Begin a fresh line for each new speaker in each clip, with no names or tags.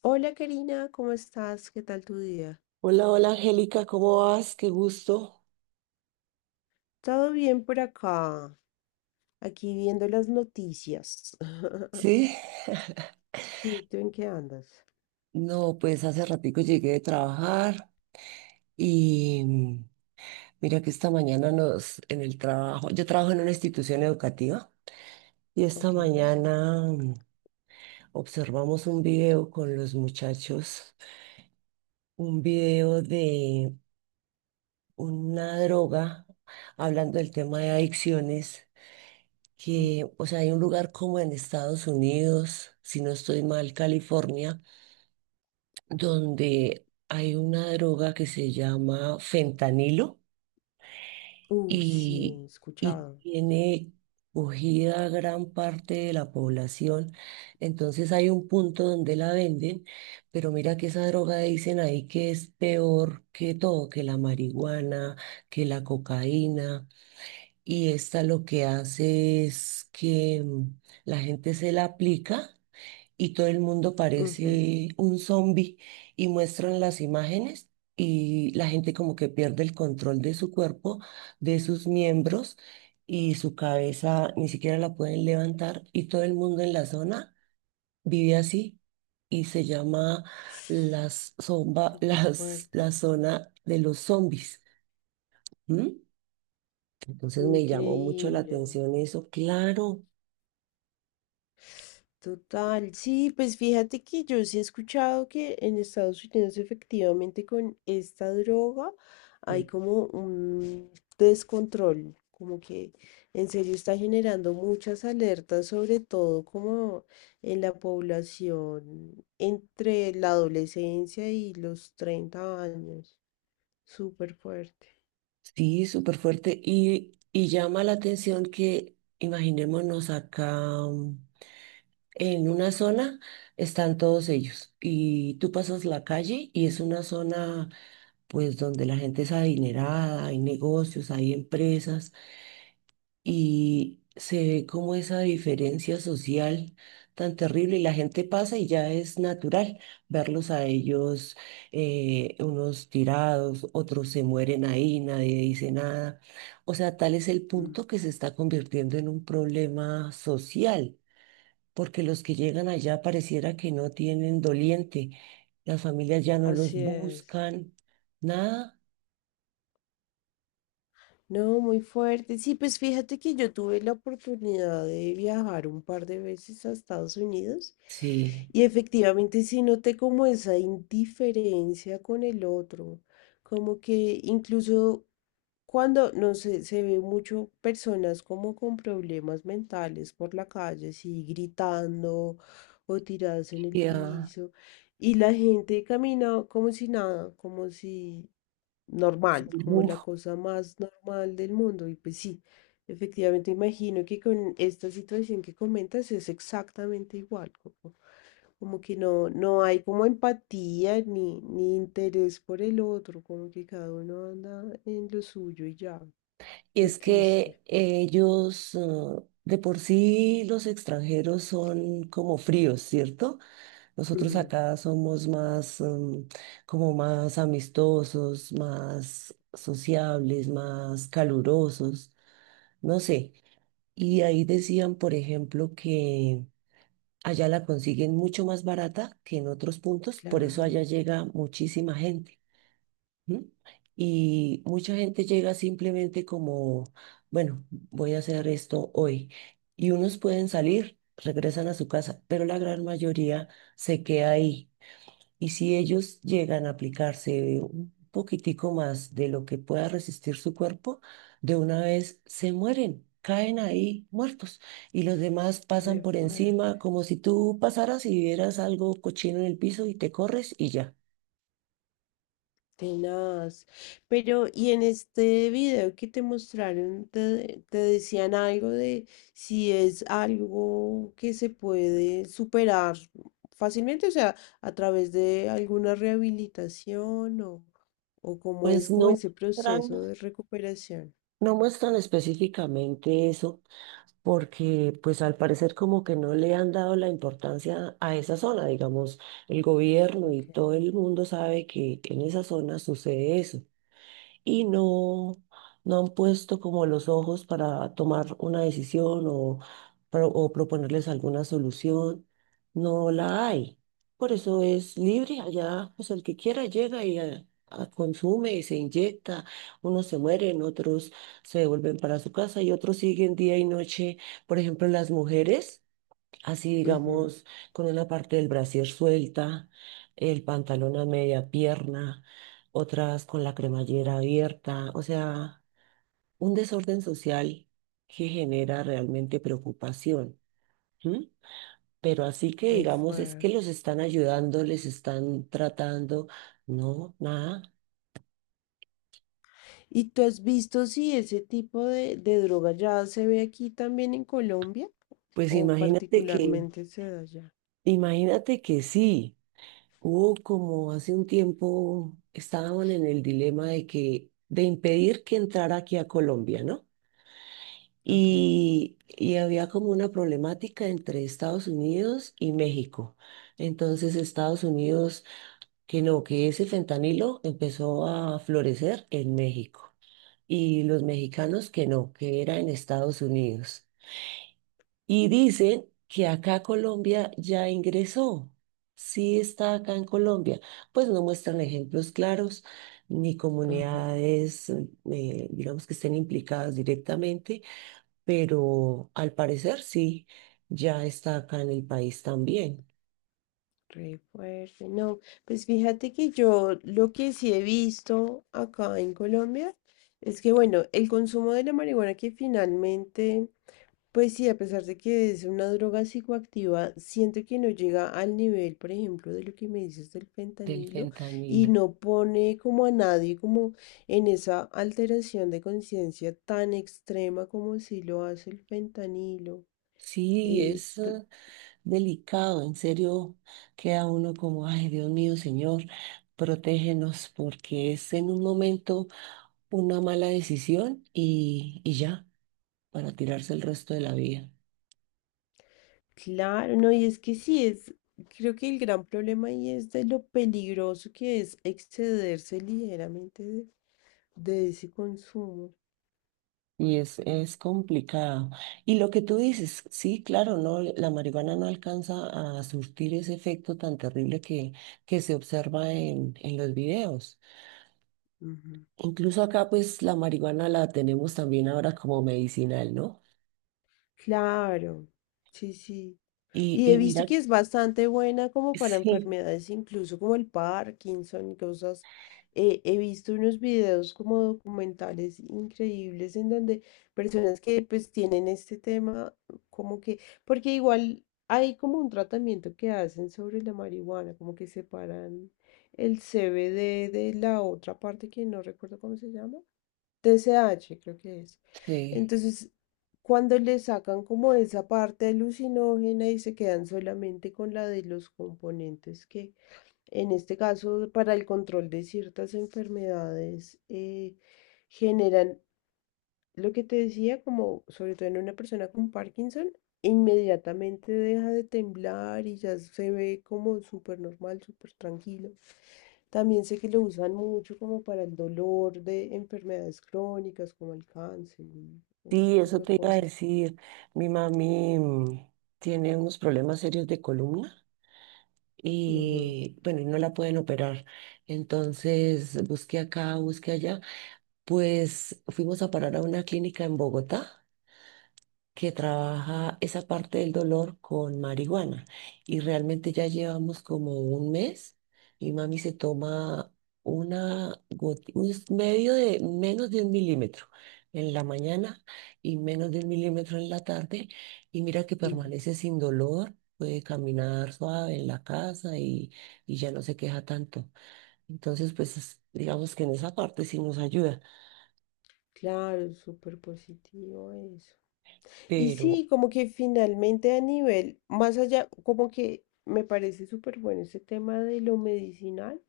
Hola Karina, ¿cómo estás? ¿Qué tal tu día?
Hola, hola Angélica, ¿cómo vas? Qué gusto.
Todo bien por acá, aquí viendo las noticias.
Sí,
Sí, ¿tú en qué andas?
no, pues hace ratico llegué de trabajar y mira que esta mañana en el trabajo, yo trabajo en una institución educativa y esta
Ok.
mañana observamos un video con los muchachos, un video de una droga, hablando del tema de adicciones,
Mm.
que, o sea, hay un lugar como en Estados Unidos, si no estoy mal, California, donde hay una droga que se llama fentanilo
Sí,
y,
he
y
escuchado.
tiene cogida a gran parte de la población. Entonces hay un punto donde la venden, pero mira que esa droga dicen ahí que es peor que todo, que la marihuana, que la cocaína. Y esta lo que hace es que la gente se la aplica y todo el mundo
Ujú.
parece un zombie y muestran las imágenes y la gente como que pierde el control de su cuerpo, de sus miembros, y su cabeza ni siquiera la pueden levantar y todo el mundo en la zona vive así y se llama
Súper fuerte.
la zona de los zombies. ¿M? Entonces me llamó mucho la
Increíble.
atención eso, claro.
Total, sí, pues fíjate que yo sí he escuchado que en Estados Unidos efectivamente con esta droga hay como un descontrol, como que en serio está generando muchas alertas, sobre todo como en la población entre la adolescencia y los 30 años, súper fuerte.
Sí, súper fuerte. Y llama la atención que, imaginémonos acá mm, en una zona, están todos ellos. Y tú pasas la calle y es una zona, pues, donde la gente es adinerada, hay negocios, hay empresas y se ve como esa diferencia social tan terrible, y la gente pasa y ya es natural verlos a ellos, unos tirados, otros se mueren ahí, nadie dice nada. O sea, tal es el
Mm.
punto que se está convirtiendo en un problema social, porque los que llegan allá pareciera que no tienen doliente, las familias ya no los
Así es.
buscan, nada.
No, muy fuerte. Sí, pues fíjate que yo tuve la oportunidad de viajar un par de veces a Estados Unidos
Sí.
y efectivamente sí noté como esa indiferencia con el otro, como que incluso cuando no sé, se ve mucho personas como con problemas mentales por la calle, así gritando o tiradas en el
Ya,
piso, y la gente camina como si nada, como si normal,
sí.
como la cosa más normal del mundo. Y pues sí, efectivamente imagino que con esta situación que comentas es exactamente igual. Como que no, no hay como empatía ni interés por el otro, como que cada uno anda en lo suyo y ya,
Y
muy
es
triste.
que ellos, de por sí, los extranjeros son como fríos, ¿cierto? Nosotros
Ujú.
acá somos más, como más amistosos, más sociables, más calurosos, no sé. Y ahí decían, por ejemplo, que allá la consiguen mucho más barata que en otros puntos, por eso allá
Claro.
llega muchísima gente. ¿Mm? Y mucha gente llega simplemente como, bueno, voy a hacer esto hoy. Y unos pueden salir, regresan a su casa, pero la gran mayoría se queda ahí. Y si ellos llegan a aplicarse un poquitico más de lo que pueda resistir su cuerpo, de una vez se mueren. Caen ahí muertos y los demás pasan
Re
por
fuerte.
encima como si tú pasaras y vieras algo cochino en el piso y te corres y ya.
Tenaz. Pero, ¿y en este video que te mostraron, te decían algo de si es algo que se puede superar fácilmente, o sea, a través de alguna rehabilitación o cómo
Pues
es como ese
muestran
proceso de recuperación?
No muestran específicamente eso, porque pues al parecer como que no le han dado la importancia a esa zona, digamos, el gobierno y
Ok.
todo el mundo sabe que en esa zona sucede eso y no, no han puesto como los ojos para tomar una decisión o, o proponerles alguna solución. No la hay. Por eso es libre allá, pues el que quiera llega y consume y se inyecta. Unos se mueren, otros se vuelven para su casa y otros siguen día y noche. Por ejemplo, las mujeres así
Ujú.
digamos, con una parte del brasier suelta, el pantalón a media pierna, otras con la cremallera abierta, o sea, un desorden social que genera realmente preocupación. ¿M? Pero así que
Muy
digamos, es que los
fuerte.
están ayudando, les están tratando, no, nada.
¿Y tú has visto si ese tipo de droga ya se ve aquí también en Colombia
Pues
o
imagínate que,
particularmente se da allá?
imagínate que sí. Hubo como hace un tiempo estaban en el dilema de que de impedir que entrara aquí a Colombia, ¿no?
Ok.
Y había como una problemática entre Estados Unidos y México. Entonces Estados Unidos, que no, que ese fentanilo empezó a florecer en México. Y los mexicanos que no, que era en Estados Unidos. Y dicen que acá Colombia ya ingresó, sí está acá en Colombia. Pues no muestran ejemplos claros ni
Ajá.
comunidades, digamos, que estén implicadas directamente, pero al parecer sí, ya está acá en el país también
Re fuerte. No, pues fíjate que yo lo que sí he visto acá en Colombia es que, bueno, el consumo de la marihuana que finalmente, pues sí, a pesar de que es una droga psicoactiva, siento que no llega al nivel, por ejemplo, de lo que me dices del
del
fentanilo y
fentanilo.
no pone como a nadie como en esa alteración de conciencia tan extrema como si lo hace el fentanilo.
Sí,
Eh,
es delicado, en serio, queda uno como, ay, Dios mío, Señor, protégenos, porque es en un momento una mala decisión y ya, para tirarse el resto de la vida.
Claro, no, y es que sí, es, creo que el gran problema ahí es de lo peligroso que es excederse ligeramente de ese consumo.
Y es complicado. Y lo que tú dices, sí, claro, no, la marihuana no alcanza a surtir ese efecto tan terrible que se observa en los videos.
Ujú.
Incluso acá, pues, la marihuana la tenemos también ahora como medicinal, ¿no?
Claro, sí, sí.
Y,
Y he
y
visto
mira,
que es bastante buena como para
sí,
enfermedades, incluso como el Parkinson y cosas. He visto unos videos como documentales increíbles en donde personas que pues tienen este tema, como que, porque igual hay como un tratamiento que hacen sobre la marihuana, como que separan el CBD de la otra parte que no recuerdo cómo se llama. TCH, creo que es.
sí,
Entonces, cuando le sacan como esa parte alucinógena y se quedan solamente con la de los componentes que, en este caso, para el control de ciertas enfermedades, generan lo que te decía, como sobre todo en una persona con Parkinson, inmediatamente deja de temblar y ya se ve como súper normal, súper tranquilo. También sé que lo usan mucho como para el dolor de enfermedades crónicas como el cáncer, y ese
sí, eso
tipo de
te iba a
cosas.
decir. Mi mami tiene unos problemas serios de columna.
Ujú,
Y bueno, y no la pueden operar. Entonces busqué acá, busqué allá. Pues fuimos a parar a una clínica en Bogotá que trabaja esa parte del dolor con marihuana. Y realmente ya llevamos como un mes y mami se toma una goti- un s- medio de menos de un milímetro en la mañana y menos de un milímetro en la tarde. Y mira que
ujú.
permanece sin dolor, puede caminar suave en la casa y ya no se queja tanto. Entonces, pues digamos que en esa parte sí nos ayuda.
Claro, es súper positivo eso. Y
Pero
sí, como que finalmente a nivel, más allá, como que me parece súper bueno ese tema de lo medicinal.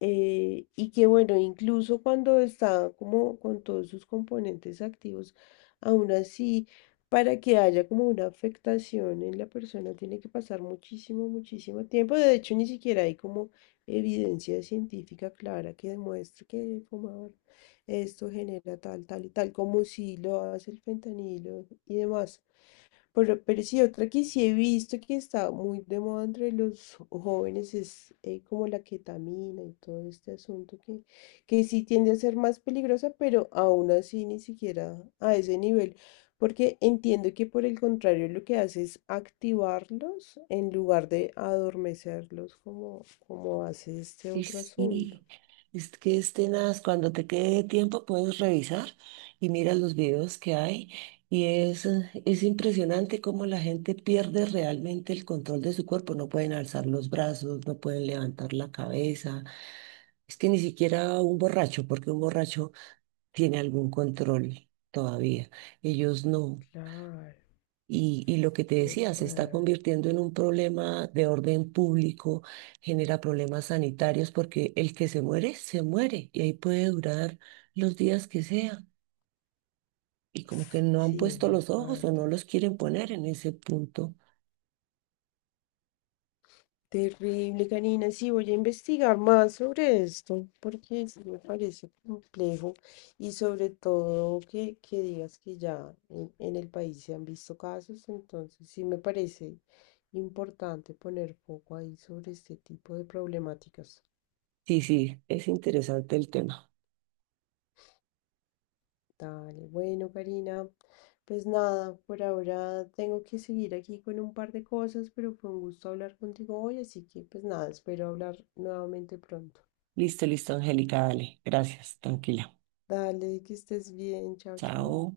Y que bueno, incluso cuando está como con todos sus componentes activos, aún así, para que haya como una afectación en la persona, tiene que pasar muchísimo, muchísimo tiempo. De hecho, ni siquiera hay como evidencia científica clara que demuestre que fumar esto genera tal, tal y tal, como si lo hace el fentanilo y demás. Pero sí, otra que sí he visto que está muy de moda entre los jóvenes es como la ketamina y todo este asunto que sí tiende a ser más peligrosa, pero aún así ni siquiera a ese nivel, porque entiendo que por el contrario lo que hace es activarlos en lugar de adormecerlos como hace este
Y
otro asunto.
sí, es que es tenaz. Cuando te quede tiempo puedes revisar y mira los videos que hay. Y es impresionante cómo la gente pierde realmente el control de su cuerpo. No pueden alzar los brazos, no pueden levantar la cabeza. Es que ni siquiera un borracho, porque un borracho tiene algún control todavía. Ellos no.
Claro,
Y lo que te
qué
decía, se está
fuerte.
convirtiendo en un problema de orden público, genera problemas sanitarios, porque el que se muere, y ahí puede durar los días que sea. Y como que no han
Sí,
puesto
muy
los ojos o no
fuerte.
los quieren poner en ese punto.
Terrible, Karina. Sí, voy a investigar más sobre esto, porque sí me parece complejo y sobre todo que digas que ya en el país se han visto casos, entonces sí me parece importante poner foco ahí sobre este tipo de problemáticas.
Sí, sí, es interesante el tema.
Dale, bueno, Karina, pues nada, por ahora tengo que seguir aquí con un par de cosas, pero fue un gusto hablar contigo hoy, así que pues nada, espero hablar nuevamente pronto.
Listo, listo, Angélica, dale. Gracias, tranquila.
Dale, que estés bien. Chao, chao.
Chao.